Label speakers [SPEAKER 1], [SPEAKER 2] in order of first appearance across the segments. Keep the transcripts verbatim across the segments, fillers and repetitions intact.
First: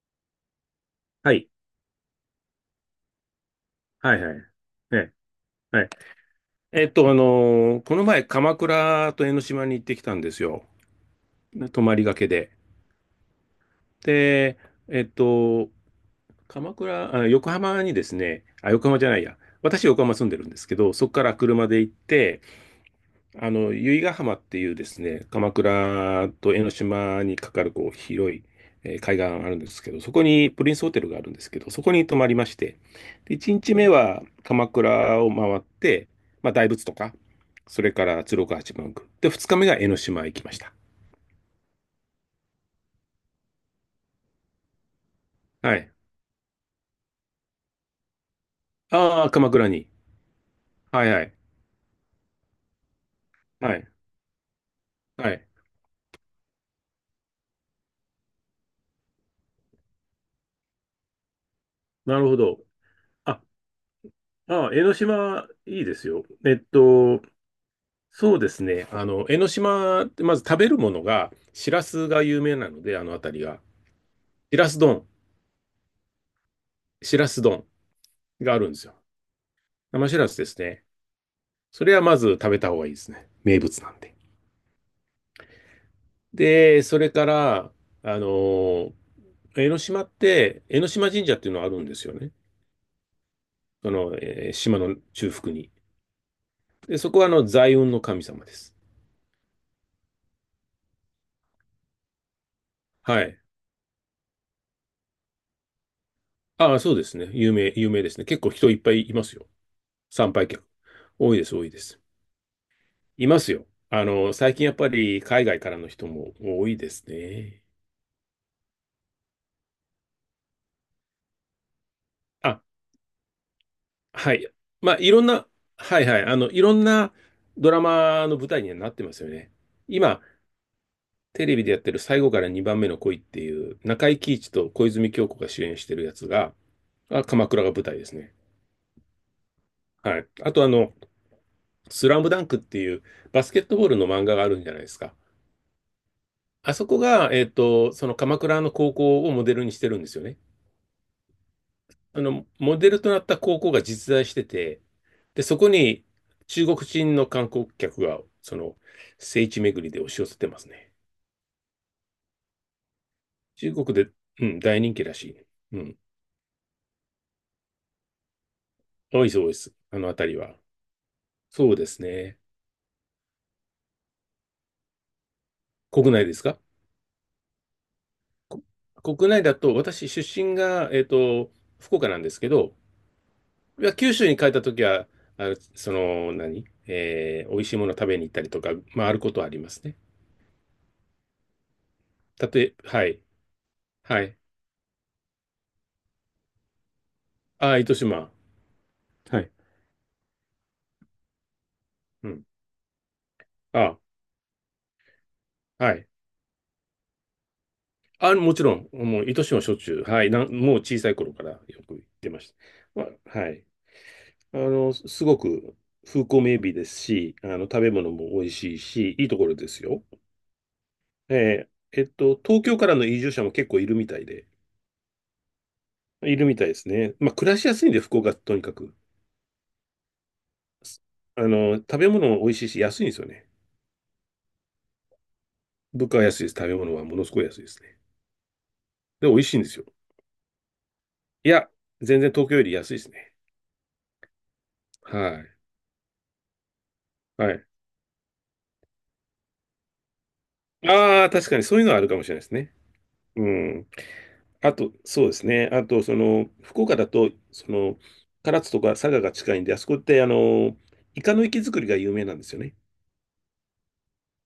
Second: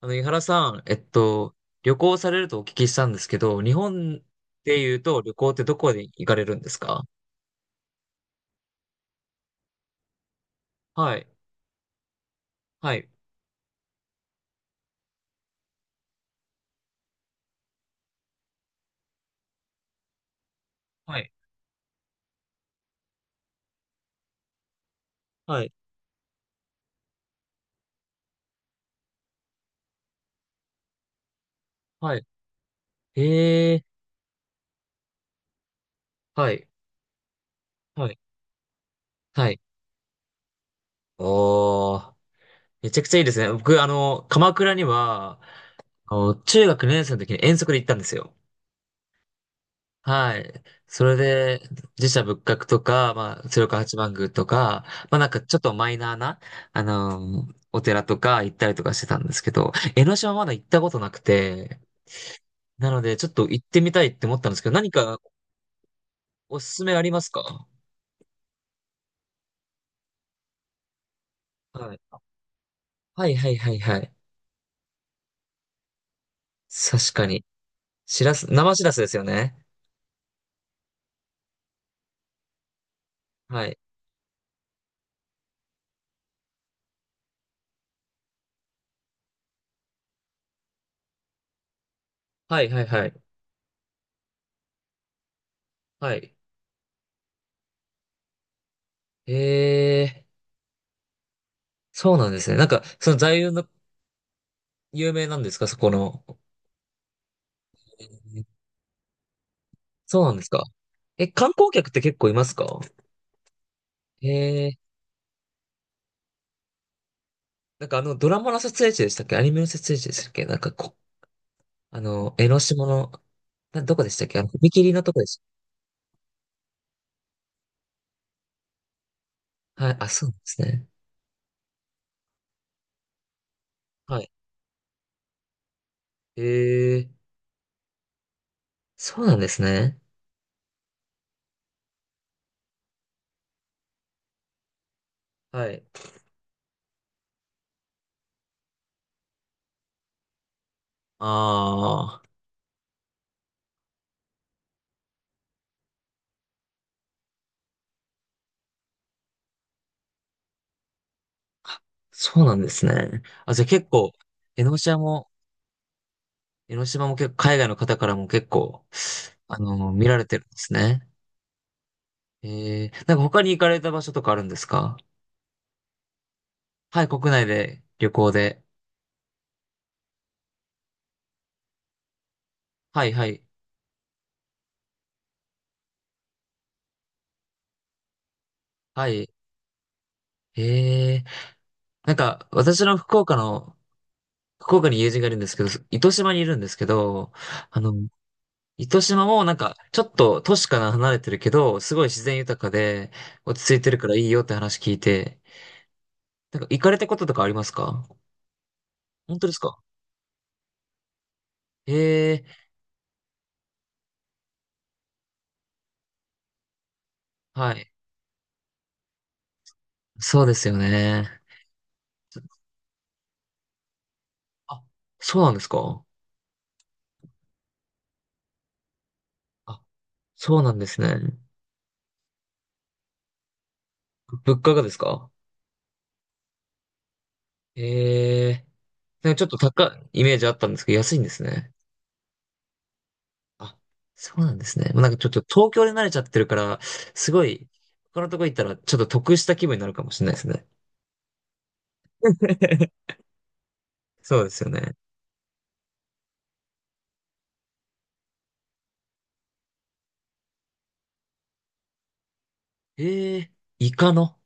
[SPEAKER 1] あの、井原さん、えっ
[SPEAKER 2] はい。
[SPEAKER 1] と、旅行されるとお聞きしたんですけど、日
[SPEAKER 2] は
[SPEAKER 1] 本
[SPEAKER 2] いはい。
[SPEAKER 1] で言う
[SPEAKER 2] ね、
[SPEAKER 1] と旅行ってど
[SPEAKER 2] はい。
[SPEAKER 1] こで行かれるんです
[SPEAKER 2] えっ
[SPEAKER 1] か？
[SPEAKER 2] と、あのーこの前、鎌倉と江ノ島に行ってきたんですよ。
[SPEAKER 1] はい、
[SPEAKER 2] ね、泊まりがけで。
[SPEAKER 1] はい、
[SPEAKER 2] で、えっと、鎌倉、あ、横浜にですね、あ、横浜じゃないや。私、横浜住んでるんですけど、そこ
[SPEAKER 1] は
[SPEAKER 2] か
[SPEAKER 1] い、
[SPEAKER 2] ら車で行って、あの、由比ヶ浜っていうですね、鎌
[SPEAKER 1] はい、
[SPEAKER 2] 倉と江ノ島にかかるこう広い、えー海岸あるんですけど、そこにプリンスホテルがあるんですけど、そこに泊
[SPEAKER 1] は
[SPEAKER 2] まりまして、で、1
[SPEAKER 1] い。
[SPEAKER 2] 日
[SPEAKER 1] ええ、
[SPEAKER 2] 目は鎌倉を回って、
[SPEAKER 1] は
[SPEAKER 2] まあ、
[SPEAKER 1] い、
[SPEAKER 2] 大仏とか、それか
[SPEAKER 1] はい、
[SPEAKER 2] ら鶴岡八幡宮。で、2
[SPEAKER 1] は
[SPEAKER 2] 日
[SPEAKER 1] い。
[SPEAKER 2] 目が江ノ島へ行きました。
[SPEAKER 1] おー、めちゃくちゃいいですね。僕、あの、鎌倉には、
[SPEAKER 2] はい。
[SPEAKER 1] あの中学にねん生の時に遠足で行ったんですよ。
[SPEAKER 2] ああ、鎌倉に。
[SPEAKER 1] はい。そ
[SPEAKER 2] はい
[SPEAKER 1] れ
[SPEAKER 2] はい。
[SPEAKER 1] で、自社仏閣とか、まあ、鶴
[SPEAKER 2] は
[SPEAKER 1] 岡
[SPEAKER 2] い。
[SPEAKER 1] 八幡宮とか、まあなん
[SPEAKER 2] は
[SPEAKER 1] か
[SPEAKER 2] い。
[SPEAKER 1] ちょっとマイナーな、あのーお寺とか行ったりとかしてたんですけど、江ノ島まだ行ったことなくて、
[SPEAKER 2] なるほど。
[SPEAKER 1] なのでちょっ
[SPEAKER 2] あ、
[SPEAKER 1] と行ってみたいって思ったんです
[SPEAKER 2] あ
[SPEAKER 1] けど、
[SPEAKER 2] あ、江
[SPEAKER 1] 何
[SPEAKER 2] ノ
[SPEAKER 1] か
[SPEAKER 2] 島いいですよ。え
[SPEAKER 1] お
[SPEAKER 2] っ
[SPEAKER 1] すすめありま
[SPEAKER 2] と、
[SPEAKER 1] すか？
[SPEAKER 2] そうですね。あの、江ノ島ってまず食べるものが、しら
[SPEAKER 1] はい。
[SPEAKER 2] すが有名なので、あの
[SPEAKER 1] はい
[SPEAKER 2] 辺り
[SPEAKER 1] はい
[SPEAKER 2] が。
[SPEAKER 1] はいはい。
[SPEAKER 2] しらす丼、
[SPEAKER 1] 確
[SPEAKER 2] し
[SPEAKER 1] か
[SPEAKER 2] らす
[SPEAKER 1] に。
[SPEAKER 2] 丼
[SPEAKER 1] しらす、
[SPEAKER 2] があるん
[SPEAKER 1] 生
[SPEAKER 2] で
[SPEAKER 1] し
[SPEAKER 2] す
[SPEAKER 1] ら
[SPEAKER 2] よ。
[SPEAKER 1] すですよね。
[SPEAKER 2] 生しらすですね。それはまず食べた方がいいですね。名
[SPEAKER 1] はい。
[SPEAKER 2] 物なんで。で、それから、あの、江ノ島って、江ノ島神社っていうのがあるんですよね。
[SPEAKER 1] はいはいはい。
[SPEAKER 2] その、えー島の中腹に。
[SPEAKER 1] はい。
[SPEAKER 2] で、そこはあの、財運の神様です。
[SPEAKER 1] ええ、そうなんですね。なんか、その
[SPEAKER 2] は
[SPEAKER 1] 座
[SPEAKER 2] い。
[SPEAKER 1] 右の有名なんですかそこの。
[SPEAKER 2] ああ、そうですね。有名、有名ですね。結構人いっぱいいますよ。
[SPEAKER 1] そう
[SPEAKER 2] 参
[SPEAKER 1] なんで
[SPEAKER 2] 拝
[SPEAKER 1] すか。
[SPEAKER 2] 客。
[SPEAKER 1] え、
[SPEAKER 2] 多いで
[SPEAKER 1] 観
[SPEAKER 2] す、多い
[SPEAKER 1] 光
[SPEAKER 2] で
[SPEAKER 1] 客って
[SPEAKER 2] す。
[SPEAKER 1] 結構いますか？
[SPEAKER 2] いますよ。あ
[SPEAKER 1] え
[SPEAKER 2] の、最近やっ
[SPEAKER 1] ー、
[SPEAKER 2] ぱり海外からの人も多いですね。
[SPEAKER 1] なんかあの、ドラマの撮影地でしたっけアニメの撮影地でしたっけなんかこ、あの、江ノ
[SPEAKER 2] あ、
[SPEAKER 1] 島の、な、どこでしたっ
[SPEAKER 2] は
[SPEAKER 1] けあ
[SPEAKER 2] い。
[SPEAKER 1] の、踏
[SPEAKER 2] ま
[SPEAKER 1] 切
[SPEAKER 2] あ、
[SPEAKER 1] の
[SPEAKER 2] い
[SPEAKER 1] と
[SPEAKER 2] ろ
[SPEAKER 1] こ
[SPEAKER 2] ん
[SPEAKER 1] でし
[SPEAKER 2] な、はいはい。あの、いろんなドラマの舞台にはなってますよね。
[SPEAKER 1] た。はい、あ、
[SPEAKER 2] 今、
[SPEAKER 1] そうなんですね。
[SPEAKER 2] テレビでやってる最後からにばんめの恋っていう、中井
[SPEAKER 1] はい。
[SPEAKER 2] 貴一と小泉今日子が主演してるやつ
[SPEAKER 1] え
[SPEAKER 2] が、
[SPEAKER 1] ー、
[SPEAKER 2] あ、鎌倉が舞台ですね。
[SPEAKER 1] そうなんですね。
[SPEAKER 2] はい。あとあの、スラムダンクっていうバスケットボールの漫画があるんじゃないですか。
[SPEAKER 1] はい。
[SPEAKER 2] あそこが、えっと、その鎌倉の高校をモデルにしてるんですよね。
[SPEAKER 1] あ
[SPEAKER 2] あ
[SPEAKER 1] あ、
[SPEAKER 2] の、モデルとなった高校が実在してて、で、そこに中国人の観光客が、その、聖地巡りで押し寄せてますね。
[SPEAKER 1] そうなんですね。あ、じゃあ
[SPEAKER 2] 中
[SPEAKER 1] 結
[SPEAKER 2] 国で、
[SPEAKER 1] 構、
[SPEAKER 2] うん、
[SPEAKER 1] 江ノ
[SPEAKER 2] 大人
[SPEAKER 1] 島
[SPEAKER 2] 気ら
[SPEAKER 1] も、
[SPEAKER 2] しい。うん。
[SPEAKER 1] 江ノ島も結構、海外の方からも結構、
[SPEAKER 2] 多いそうで
[SPEAKER 1] あ
[SPEAKER 2] す。
[SPEAKER 1] の、
[SPEAKER 2] あ
[SPEAKER 1] 見
[SPEAKER 2] の
[SPEAKER 1] られ
[SPEAKER 2] 辺
[SPEAKER 1] て
[SPEAKER 2] り
[SPEAKER 1] るんで
[SPEAKER 2] は。
[SPEAKER 1] すね。
[SPEAKER 2] そうですね。
[SPEAKER 1] えー、なんか他に行かれた場所とかあるんですか？
[SPEAKER 2] 国内ですか？
[SPEAKER 1] はい、国内で、旅行で。
[SPEAKER 2] こ国内だと、私、出身が、えっと、福岡なんですけど、
[SPEAKER 1] はいはい。
[SPEAKER 2] いや九州に帰った時は、あのその、何えー、美味しいもの食べに行ったりとか、ま
[SPEAKER 1] は
[SPEAKER 2] あ、ある
[SPEAKER 1] い。
[SPEAKER 2] ことはありますね。
[SPEAKER 1] ええ、なんか、
[SPEAKER 2] たとえ、
[SPEAKER 1] 私の
[SPEAKER 2] は
[SPEAKER 1] 福
[SPEAKER 2] い。
[SPEAKER 1] 岡の、
[SPEAKER 2] はい。
[SPEAKER 1] 福岡に友人がいるんですけど、糸島にいるんですけど、
[SPEAKER 2] ああ、
[SPEAKER 1] あの、
[SPEAKER 2] 糸島。
[SPEAKER 1] 糸島
[SPEAKER 2] は
[SPEAKER 1] も
[SPEAKER 2] い。
[SPEAKER 1] なんか、ちょっと都市から離れてるけど、すごい自
[SPEAKER 2] う
[SPEAKER 1] 然
[SPEAKER 2] ん。
[SPEAKER 1] 豊かで、落ち着いて
[SPEAKER 2] あ、
[SPEAKER 1] るからいいよって話聞いて、
[SPEAKER 2] はい。
[SPEAKER 1] なんか、行かれたこととかありますか？
[SPEAKER 2] あ、もちろん、もう、
[SPEAKER 1] 本
[SPEAKER 2] 糸
[SPEAKER 1] 当で
[SPEAKER 2] 島
[SPEAKER 1] す
[SPEAKER 2] はしょっ
[SPEAKER 1] か？
[SPEAKER 2] ちゅう、はい、なん、もう小さい頃からよく行ってま
[SPEAKER 1] ええ、
[SPEAKER 2] した。まあ、はい。あの、すすごく風光明媚ですし、あの、
[SPEAKER 1] は
[SPEAKER 2] 食
[SPEAKER 1] い。
[SPEAKER 2] べ物も美味しいし、いいところですよ。
[SPEAKER 1] そうですよね。
[SPEAKER 2] えーえっと、東京からの移住者も結構いるみたいで、
[SPEAKER 1] あ、そうなんですか？
[SPEAKER 2] いるみたいですね。まあ、暮らしやすいんで、福岡、とにかく。
[SPEAKER 1] あ、そうなんですね。
[SPEAKER 2] あの、食べ物も美味しいし、安いんですよね。
[SPEAKER 1] 物価がですか？
[SPEAKER 2] 物価は安いです。食べ物はものすごい安いですね。
[SPEAKER 1] ええ、
[SPEAKER 2] で、
[SPEAKER 1] なん
[SPEAKER 2] 美
[SPEAKER 1] かち
[SPEAKER 2] 味
[SPEAKER 1] ょっ
[SPEAKER 2] し
[SPEAKER 1] と
[SPEAKER 2] いんですよ。
[SPEAKER 1] 高いイメージあったんですけど、安いんです
[SPEAKER 2] いや、
[SPEAKER 1] ね。
[SPEAKER 2] 全然東京より安いですね。
[SPEAKER 1] あ、そうなんですね。もうなんかちょっ
[SPEAKER 2] は
[SPEAKER 1] と
[SPEAKER 2] い。
[SPEAKER 1] 東京で慣れちゃってるから、すご
[SPEAKER 2] はい。
[SPEAKER 1] い、他のとこ行ったらちょっと得した気分になるかもしれないですね。
[SPEAKER 2] ああ、確かにそういうのはあるかもしれないですね。うん。
[SPEAKER 1] そうですよ
[SPEAKER 2] あと、
[SPEAKER 1] ね。
[SPEAKER 2] そうですね。あと、その、福岡だと、その、唐津とか佐賀が近いんで、あそこって、あの、イカの活き作りが有名なんですよね。
[SPEAKER 1] ええ、イカの。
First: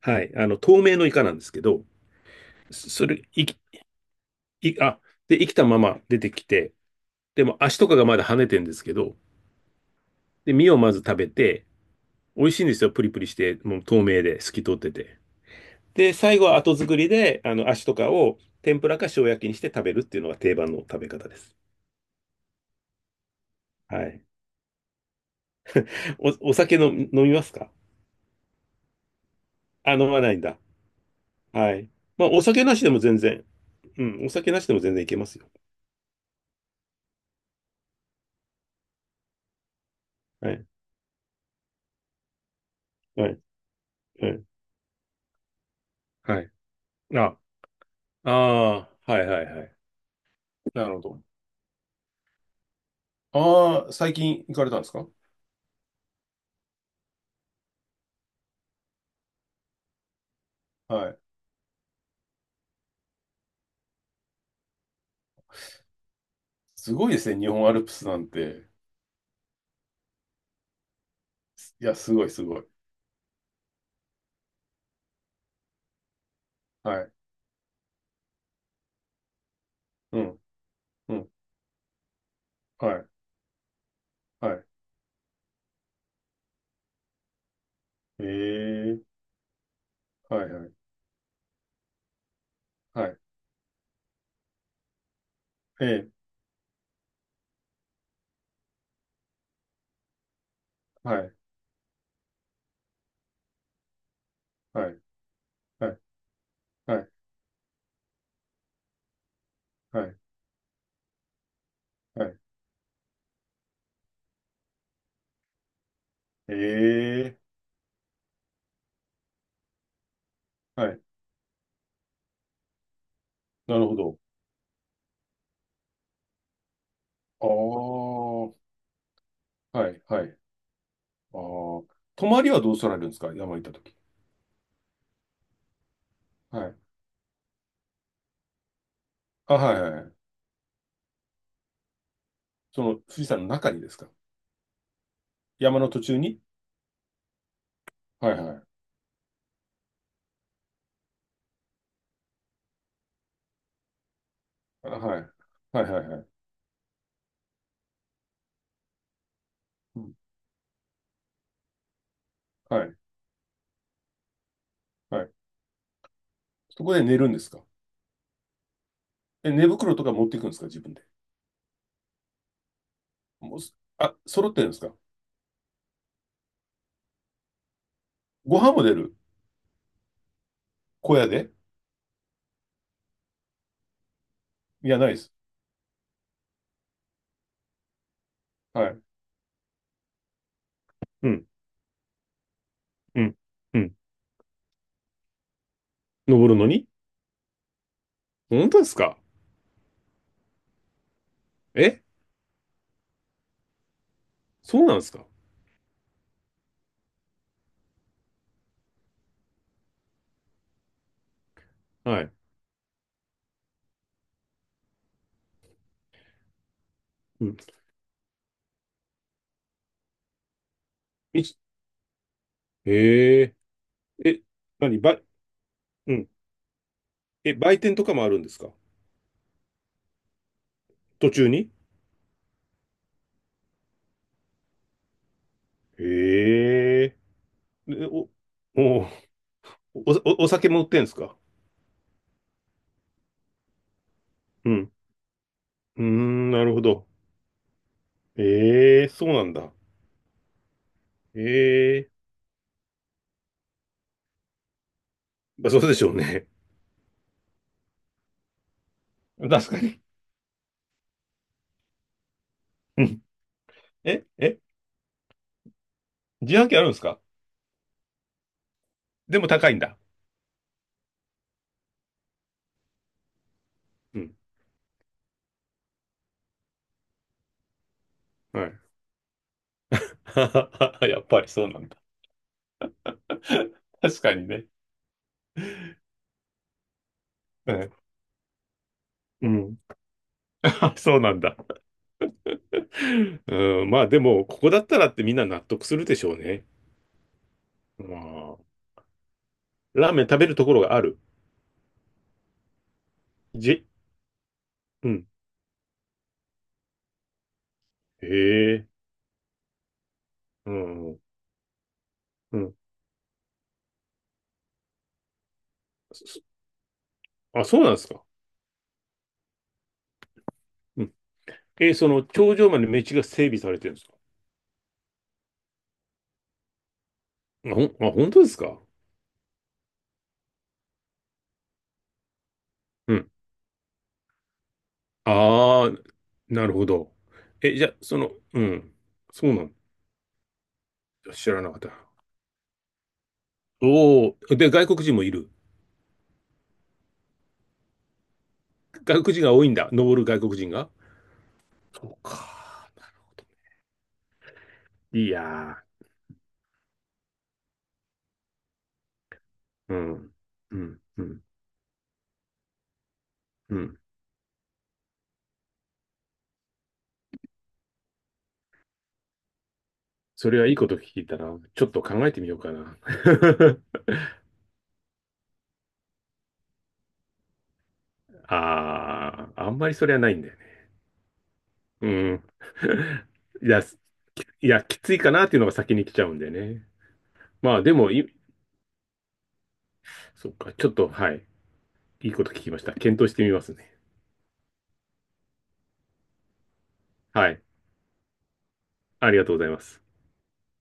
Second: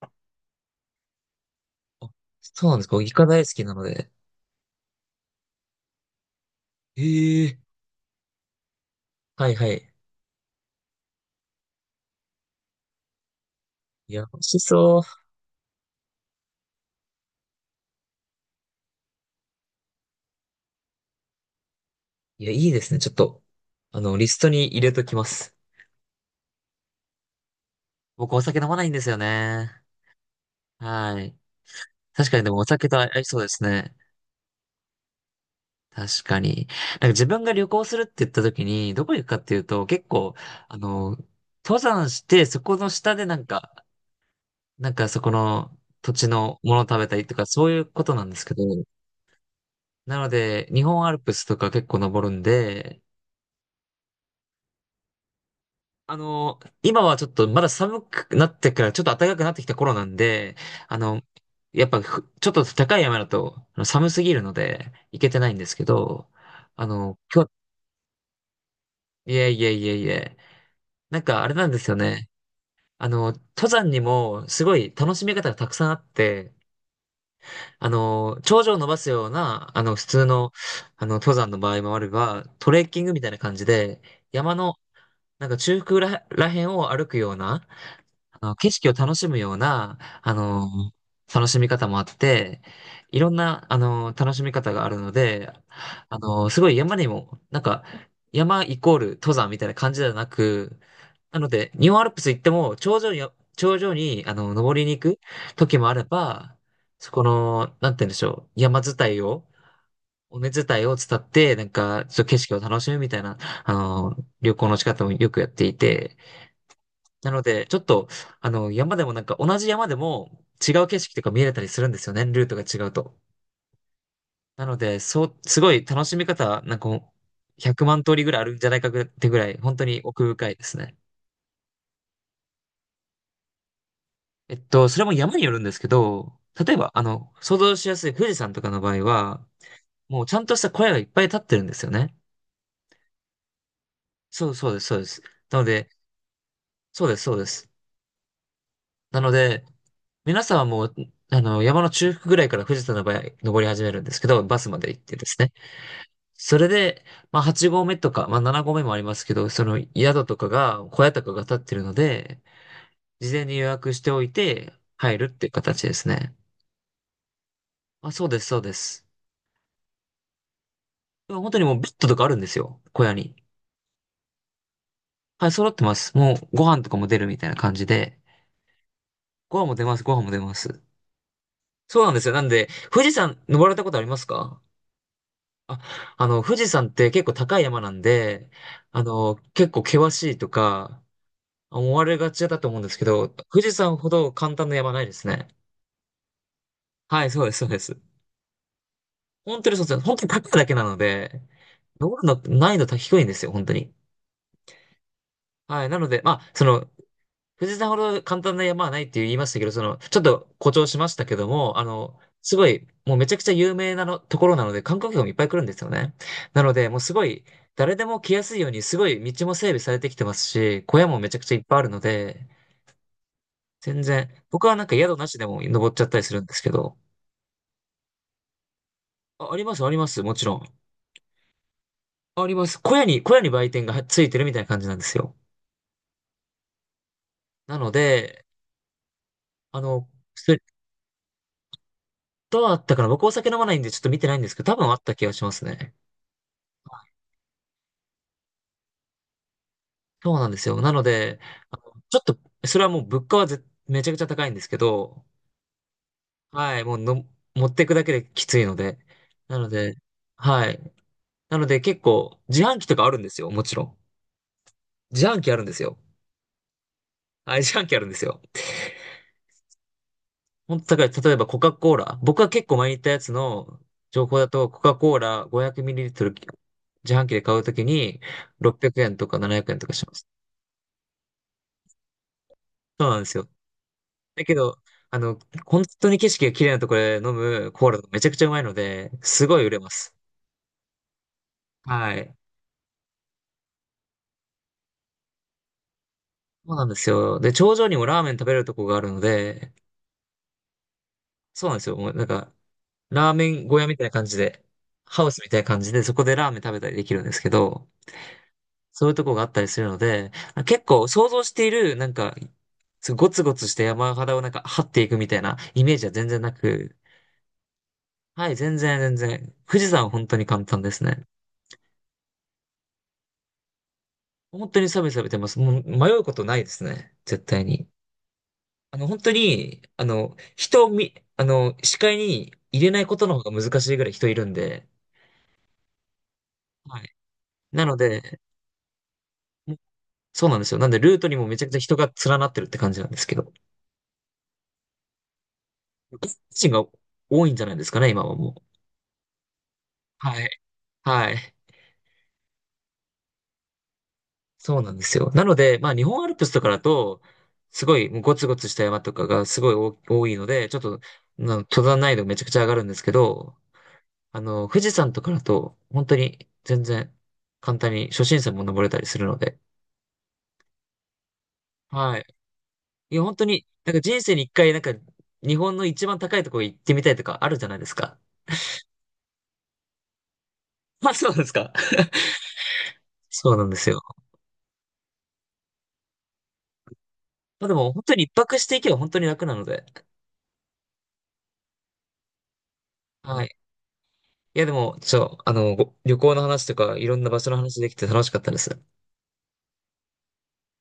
[SPEAKER 2] はい。あの、透明のイカなんですけど、
[SPEAKER 1] あ、そうなんです
[SPEAKER 2] そ
[SPEAKER 1] か。
[SPEAKER 2] そ
[SPEAKER 1] イ
[SPEAKER 2] れ、
[SPEAKER 1] カ大
[SPEAKER 2] い
[SPEAKER 1] 好
[SPEAKER 2] き、
[SPEAKER 1] きなので。
[SPEAKER 2] い、あ、で、生きたまま出てきて、でも
[SPEAKER 1] ええ、
[SPEAKER 2] 足とかがまだ跳ねてるんですけど、
[SPEAKER 1] はいはい。
[SPEAKER 2] で、身をまず食べて、美味しいんですよ。プリプリして、もう透
[SPEAKER 1] い
[SPEAKER 2] 明
[SPEAKER 1] や、美
[SPEAKER 2] で
[SPEAKER 1] 味
[SPEAKER 2] 透
[SPEAKER 1] し
[SPEAKER 2] き通って
[SPEAKER 1] そう。
[SPEAKER 2] て。で、最後は後作りで、あの、足とかを天ぷらか塩焼きにして食べるっていうのが定番の食べ方です。
[SPEAKER 1] いや、いいですね。ちょっと、あ
[SPEAKER 2] は
[SPEAKER 1] の、
[SPEAKER 2] い。
[SPEAKER 1] リストに入れときます。
[SPEAKER 2] お、お酒の飲みますか？
[SPEAKER 1] 僕お酒飲まないんですよね。
[SPEAKER 2] あ、飲まないんだ。
[SPEAKER 1] はい。
[SPEAKER 2] はい。まあ、
[SPEAKER 1] 確か
[SPEAKER 2] お
[SPEAKER 1] にでも
[SPEAKER 2] 酒
[SPEAKER 1] お
[SPEAKER 2] なし
[SPEAKER 1] 酒
[SPEAKER 2] で
[SPEAKER 1] と
[SPEAKER 2] も
[SPEAKER 1] 合
[SPEAKER 2] 全
[SPEAKER 1] いそう
[SPEAKER 2] 然。
[SPEAKER 1] ですね。
[SPEAKER 2] うん、お酒なしでも全然いけますよ。
[SPEAKER 1] 確かに。なんか自分が旅行するって言った時に、どこ行くかっていうと、結構、
[SPEAKER 2] はい。
[SPEAKER 1] あの、登山して、そこの下で
[SPEAKER 2] は
[SPEAKER 1] な
[SPEAKER 2] い。
[SPEAKER 1] んか、
[SPEAKER 2] はい。
[SPEAKER 1] なんかそこの土地
[SPEAKER 2] はい。
[SPEAKER 1] のものを食べたりと
[SPEAKER 2] あ、
[SPEAKER 1] か、そういうことな
[SPEAKER 2] あ
[SPEAKER 1] んですけど、
[SPEAKER 2] あ、はいはいはい。
[SPEAKER 1] なので、日
[SPEAKER 2] なるほ
[SPEAKER 1] 本アル
[SPEAKER 2] ど。
[SPEAKER 1] プスとか結構登るんで、
[SPEAKER 2] ああ、最近行かれたんですか？
[SPEAKER 1] あの、今はちょっとまだ寒くなってから、ちょっと暖かくなってきた頃なんで、あ
[SPEAKER 2] はい。
[SPEAKER 1] の、やっぱふ、ちょっと高い山だとあの寒すぎるので、行けてないんですけど、あ
[SPEAKER 2] すごい
[SPEAKER 1] の、
[SPEAKER 2] ですね、
[SPEAKER 1] 今
[SPEAKER 2] 日
[SPEAKER 1] 日、
[SPEAKER 2] 本アルプスなんて。
[SPEAKER 1] いえいえいえいえ、なんかあれなんで
[SPEAKER 2] い
[SPEAKER 1] す
[SPEAKER 2] や、
[SPEAKER 1] よ
[SPEAKER 2] すご
[SPEAKER 1] ね。
[SPEAKER 2] いすごい。
[SPEAKER 1] あの、登山にもすごい楽しみ方がたくさんあって、
[SPEAKER 2] はい。
[SPEAKER 1] あの、頂上を伸ばすような、あの、普
[SPEAKER 2] う
[SPEAKER 1] 通
[SPEAKER 2] ん、
[SPEAKER 1] の、あの、
[SPEAKER 2] うん、
[SPEAKER 1] 登山の場合もあれば、トレッ
[SPEAKER 2] は
[SPEAKER 1] キン
[SPEAKER 2] い、
[SPEAKER 1] グみたいな感じで、
[SPEAKER 2] は
[SPEAKER 1] 山
[SPEAKER 2] い。
[SPEAKER 1] の、なんか中腹ら、らへんを歩くような、
[SPEAKER 2] え
[SPEAKER 1] あの、景色を
[SPEAKER 2] え、
[SPEAKER 1] 楽しむような、あ
[SPEAKER 2] はいは
[SPEAKER 1] の、
[SPEAKER 2] い、
[SPEAKER 1] 楽しみ方もあって、
[SPEAKER 2] はい。
[SPEAKER 1] いろんな、あの、楽しみ方があるので、
[SPEAKER 2] ええ、
[SPEAKER 1] あの、すごい山にも、なんか、山イコール登山みたいな感じではなく、
[SPEAKER 2] はい、
[SPEAKER 1] なので、日本アルプス行っても、頂上に、頂上に、あの、登り
[SPEAKER 2] は
[SPEAKER 1] に
[SPEAKER 2] い、
[SPEAKER 1] 行く時も
[SPEAKER 2] は
[SPEAKER 1] あ
[SPEAKER 2] い、
[SPEAKER 1] れば、
[SPEAKER 2] はい、
[SPEAKER 1] そこの、なんて言うんでしょう、山伝いを、
[SPEAKER 2] はい。
[SPEAKER 1] 尾根伝いを伝って、なんか、ちょ
[SPEAKER 2] は
[SPEAKER 1] っと景
[SPEAKER 2] い、
[SPEAKER 1] 色を楽しむみたいな、あの、旅行の仕方もよくやっていて、
[SPEAKER 2] え
[SPEAKER 1] な
[SPEAKER 2] え、
[SPEAKER 1] ので、ちょっと、あの、山でもなんか同じ山でも違う
[SPEAKER 2] は
[SPEAKER 1] 景
[SPEAKER 2] い。
[SPEAKER 1] 色とか見れたりするんですよね、ルートが違うと。
[SPEAKER 2] なるほど。
[SPEAKER 1] なので、そう、すごい楽しみ方、なんか
[SPEAKER 2] あ
[SPEAKER 1] ひゃくまん通りぐらいあ
[SPEAKER 2] あ、
[SPEAKER 1] るんじゃないかってぐらい、本当
[SPEAKER 2] は
[SPEAKER 1] に
[SPEAKER 2] い、は
[SPEAKER 1] 奥
[SPEAKER 2] い。
[SPEAKER 1] 深いですね。
[SPEAKER 2] ああ、泊まりはどうされるんですか？山行ったとき。
[SPEAKER 1] えっと、それも山によるんですけど、
[SPEAKER 2] は
[SPEAKER 1] 例え
[SPEAKER 2] い。
[SPEAKER 1] ば、あの、想像しやすい富士山とかの場合は、
[SPEAKER 2] あ、はい、はいはい。
[SPEAKER 1] もうちゃんとした小屋がいっぱい立ってるんですよね。
[SPEAKER 2] その、富士山の中にですか？
[SPEAKER 1] そうそうです、そうです。なの
[SPEAKER 2] 山
[SPEAKER 1] で、
[SPEAKER 2] の途中に？
[SPEAKER 1] そうです、そうです。
[SPEAKER 2] はい、はい。
[SPEAKER 1] なので、皆さんはもう、あの、山の中腹ぐらいから富士山の場合、登り始めるんですけど、バスまで
[SPEAKER 2] あ、
[SPEAKER 1] 行って
[SPEAKER 2] はい。
[SPEAKER 1] ですね。
[SPEAKER 2] はい、はい、はい。
[SPEAKER 1] それで、まあはち合目とか、まあなな合目もありますけど、その
[SPEAKER 2] うん。
[SPEAKER 1] 宿とかが、小屋とかが立ってるので、
[SPEAKER 2] はい、
[SPEAKER 1] 事前に予約しておいて入
[SPEAKER 2] は
[SPEAKER 1] るっ
[SPEAKER 2] い。
[SPEAKER 1] ていう形ですね。
[SPEAKER 2] そこで寝るんですか？
[SPEAKER 1] あ、そうです、そうです。
[SPEAKER 2] え、寝袋とか持っていくんですか？自分で。
[SPEAKER 1] でも本当にもうベッドとかあるんですよ、小屋に。
[SPEAKER 2] もうす、あ、揃ってるんですか？
[SPEAKER 1] はい、揃ってます。もうご飯とかも出るみたいな感じで。
[SPEAKER 2] ご飯も出る？
[SPEAKER 1] ご飯も出ます、ご飯も出ます。
[SPEAKER 2] 小屋で？
[SPEAKER 1] そうなんですよ。なんで、富士山登られたことありますか？
[SPEAKER 2] いや、ないです。
[SPEAKER 1] あ、あの、富士山って結構高い山なんで、
[SPEAKER 2] は
[SPEAKER 1] あ
[SPEAKER 2] い。
[SPEAKER 1] の、結構険しいとか、
[SPEAKER 2] うん、
[SPEAKER 1] 思われがちだと思うんですけ
[SPEAKER 2] う
[SPEAKER 1] ど、
[SPEAKER 2] ん、
[SPEAKER 1] 富士
[SPEAKER 2] うん。
[SPEAKER 1] 山ほど簡単な山ないですね。
[SPEAKER 2] 登るのに？
[SPEAKER 1] はい、そうです、そうです。
[SPEAKER 2] 本当ですか？
[SPEAKER 1] 本当にそうです。本当に高いだけなので、
[SPEAKER 2] え、
[SPEAKER 1] 登るの難易度低いんですよ、本当に。
[SPEAKER 2] そうなんですか？
[SPEAKER 1] はい、なので、まあ、その、富士山ほど簡単な山はないって言いましたけど、その、ちょっと誇張しましたけども、あの、
[SPEAKER 2] はい。
[SPEAKER 1] すごい、もうめちゃくちゃ有名なの、ところなので、観光客もいっぱい来るんですよね。なので、もうすごい、
[SPEAKER 2] うん。
[SPEAKER 1] 誰でも来やすいように、すごい道も整備されてきてますし、小屋もめちゃ
[SPEAKER 2] い
[SPEAKER 1] くちゃいっぱいあるので、
[SPEAKER 2] へえ
[SPEAKER 1] 全然、
[SPEAKER 2] え、
[SPEAKER 1] 僕はなんか
[SPEAKER 2] 何
[SPEAKER 1] 宿
[SPEAKER 2] ば、
[SPEAKER 1] なしでも登っちゃっ
[SPEAKER 2] う
[SPEAKER 1] たり
[SPEAKER 2] ん。
[SPEAKER 1] するんですけど、
[SPEAKER 2] え、売店とかもあるんですか？
[SPEAKER 1] あ、あります、あります、もちろん。
[SPEAKER 2] 途中に？
[SPEAKER 1] あります。小屋に、小屋に売店がついてるみたいな感じなんですよ。
[SPEAKER 2] へえ。
[SPEAKER 1] なの
[SPEAKER 2] でお、
[SPEAKER 1] で、
[SPEAKER 2] お、
[SPEAKER 1] あ
[SPEAKER 2] お、お
[SPEAKER 1] の、それ
[SPEAKER 2] 酒も売ってんすか？
[SPEAKER 1] どうあったかな僕お酒飲まないんでちょっと見てないんですけ
[SPEAKER 2] う
[SPEAKER 1] ど、多分
[SPEAKER 2] ん。
[SPEAKER 1] あった気がしますね。
[SPEAKER 2] うーん、なるほど。ええ、そうなんだ。
[SPEAKER 1] そうなんですよ。なので、あの
[SPEAKER 2] え
[SPEAKER 1] ちょ
[SPEAKER 2] え。
[SPEAKER 1] っと、それはもう物価はぜめちゃくちゃ高いんですけど、
[SPEAKER 2] まあ、そうでしょうね。
[SPEAKER 1] はい、もうの、持っていくだけできついので。なの
[SPEAKER 2] 確か
[SPEAKER 1] で、
[SPEAKER 2] に。
[SPEAKER 1] はい。なので結構、自販機と
[SPEAKER 2] う
[SPEAKER 1] かあるん
[SPEAKER 2] ん。
[SPEAKER 1] ですよ、もちろん。
[SPEAKER 2] え、え、
[SPEAKER 1] 自販機あるんですよ。
[SPEAKER 2] 自販機あるんですか？
[SPEAKER 1] はい、自販機あるんですよ。
[SPEAKER 2] でも高いんだ。
[SPEAKER 1] 本当だから、例えばコカ・コーラ。僕は結構前に言ったやつの
[SPEAKER 2] う
[SPEAKER 1] 情
[SPEAKER 2] ん。
[SPEAKER 1] 報だと、コカ・コーラ ごひゃくミリリットル 自販機で買うときに600
[SPEAKER 2] は
[SPEAKER 1] 円とかななひゃくえんとか
[SPEAKER 2] い。
[SPEAKER 1] します。
[SPEAKER 2] やっぱりそうなんだ。
[SPEAKER 1] そうなんで すよ。
[SPEAKER 2] 確か
[SPEAKER 1] だ
[SPEAKER 2] に
[SPEAKER 1] け
[SPEAKER 2] ね。
[SPEAKER 1] ど、あの、本当に景色が綺麗なところで飲む
[SPEAKER 2] う
[SPEAKER 1] コー
[SPEAKER 2] ん
[SPEAKER 1] ラがめちゃくちゃうまいので、す
[SPEAKER 2] う
[SPEAKER 1] ごい売
[SPEAKER 2] ん。
[SPEAKER 1] れます。
[SPEAKER 2] あ、そうなんだ。
[SPEAKER 1] はい。
[SPEAKER 2] うん。まあ、でも、ここだったらってみんな納得するでしょうね。
[SPEAKER 1] そうなんですよ。で、頂上にも
[SPEAKER 2] ま
[SPEAKER 1] ラーメン食べれる
[SPEAKER 2] あ、
[SPEAKER 1] とこがあるので、
[SPEAKER 2] ラーメン食べるところがある。
[SPEAKER 1] そうなんですよ。もうなんか、ラーメン小
[SPEAKER 2] じ、
[SPEAKER 1] 屋みたいな感じで、
[SPEAKER 2] う
[SPEAKER 1] ハ
[SPEAKER 2] ん。
[SPEAKER 1] ウスみたいな感じで、そこでラーメン食べたりできるんですけど、
[SPEAKER 2] へえ。
[SPEAKER 1] そういうとこがあったりするので、
[SPEAKER 2] う
[SPEAKER 1] 結構
[SPEAKER 2] んうん。
[SPEAKER 1] 想像している、なんか、すごいゴツゴツした山肌をなんか張っていくみたいなイメージは全然な
[SPEAKER 2] そ
[SPEAKER 1] く、
[SPEAKER 2] あ、そうなんですか。
[SPEAKER 1] はい、全然全然。富士山は本当に簡単です
[SPEAKER 2] うん。
[SPEAKER 1] ね。
[SPEAKER 2] えーその頂上まで道が整備されてるんですか。
[SPEAKER 1] 本当にサビサビてます。もう迷うことないですね。絶対
[SPEAKER 2] あ、ほ
[SPEAKER 1] に。
[SPEAKER 2] ん、あ、本当ですか。
[SPEAKER 1] あの、本当に、あの、人を見、あの、視界に入れない
[SPEAKER 2] う
[SPEAKER 1] こと
[SPEAKER 2] ん。
[SPEAKER 1] の方が難しいぐらい人いるんで、
[SPEAKER 2] ああ、なるほ
[SPEAKER 1] は
[SPEAKER 2] ど。
[SPEAKER 1] い。
[SPEAKER 2] え、じ
[SPEAKER 1] な
[SPEAKER 2] ゃあ、
[SPEAKER 1] の
[SPEAKER 2] その、
[SPEAKER 1] で、
[SPEAKER 2] うん。そうなん
[SPEAKER 1] そうなんですよ。なんでルート
[SPEAKER 2] だ。
[SPEAKER 1] にも
[SPEAKER 2] 知
[SPEAKER 1] め
[SPEAKER 2] ら
[SPEAKER 1] ちゃく
[SPEAKER 2] な
[SPEAKER 1] ち
[SPEAKER 2] か
[SPEAKER 1] ゃ
[SPEAKER 2] った。
[SPEAKER 1] 人が連なってるって感じなんですけど、
[SPEAKER 2] おお、で、外国人もいる。
[SPEAKER 1] 外国人が多いんじゃないですかね、今はもう。
[SPEAKER 2] 外国人が多いんだ。登る
[SPEAKER 1] は
[SPEAKER 2] 外
[SPEAKER 1] い。
[SPEAKER 2] 国人が。
[SPEAKER 1] はい。
[SPEAKER 2] そうか。なるほど。
[SPEAKER 1] そうなんです
[SPEAKER 2] い
[SPEAKER 1] よ。なので、
[SPEAKER 2] や
[SPEAKER 1] まあ日本アルプスとかだと、すごいもうゴツゴツした山とかがすごい多
[SPEAKER 2] ー、う
[SPEAKER 1] 多
[SPEAKER 2] ん、
[SPEAKER 1] いので、ち
[SPEAKER 2] う
[SPEAKER 1] ょっと、
[SPEAKER 2] ん、うん、
[SPEAKER 1] な登山難易度めちゃくちゃ上がるんですけど、
[SPEAKER 2] うん。
[SPEAKER 1] あの、富士山とかだと、本当に全然簡単に初心者も登れたりするので、
[SPEAKER 2] それはいいこと聞いたな。ちょっと
[SPEAKER 1] はい。
[SPEAKER 2] 考えてみようかな。
[SPEAKER 1] いや、本当に、なんか人生に一回、なんか日本の一番高いところ行ってみたいとかあるじゃないですか。
[SPEAKER 2] ああ、あんまりそれはないんだよ。
[SPEAKER 1] まあそうなんですか。
[SPEAKER 2] うん。
[SPEAKER 1] そうな
[SPEAKER 2] い
[SPEAKER 1] んで
[SPEAKER 2] や、
[SPEAKER 1] す
[SPEAKER 2] す
[SPEAKER 1] よ。
[SPEAKER 2] いや、きついかなっていうのが先に来ちゃうんでね。
[SPEAKER 1] まあで
[SPEAKER 2] まあ
[SPEAKER 1] も
[SPEAKER 2] で
[SPEAKER 1] 本
[SPEAKER 2] も
[SPEAKER 1] 当に一
[SPEAKER 2] い、
[SPEAKER 1] 泊していけば本当に楽なので、
[SPEAKER 2] そっか、ちょっと、はい。いいこと聞きました。検討して
[SPEAKER 1] は
[SPEAKER 2] み
[SPEAKER 1] い。
[SPEAKER 2] ますね。
[SPEAKER 1] いや、でも、ちょ、あの、ご旅行の話とか、いろんな場所
[SPEAKER 2] は
[SPEAKER 1] の
[SPEAKER 2] い。
[SPEAKER 1] 話できて楽しかったです。
[SPEAKER 2] ありがとうございます。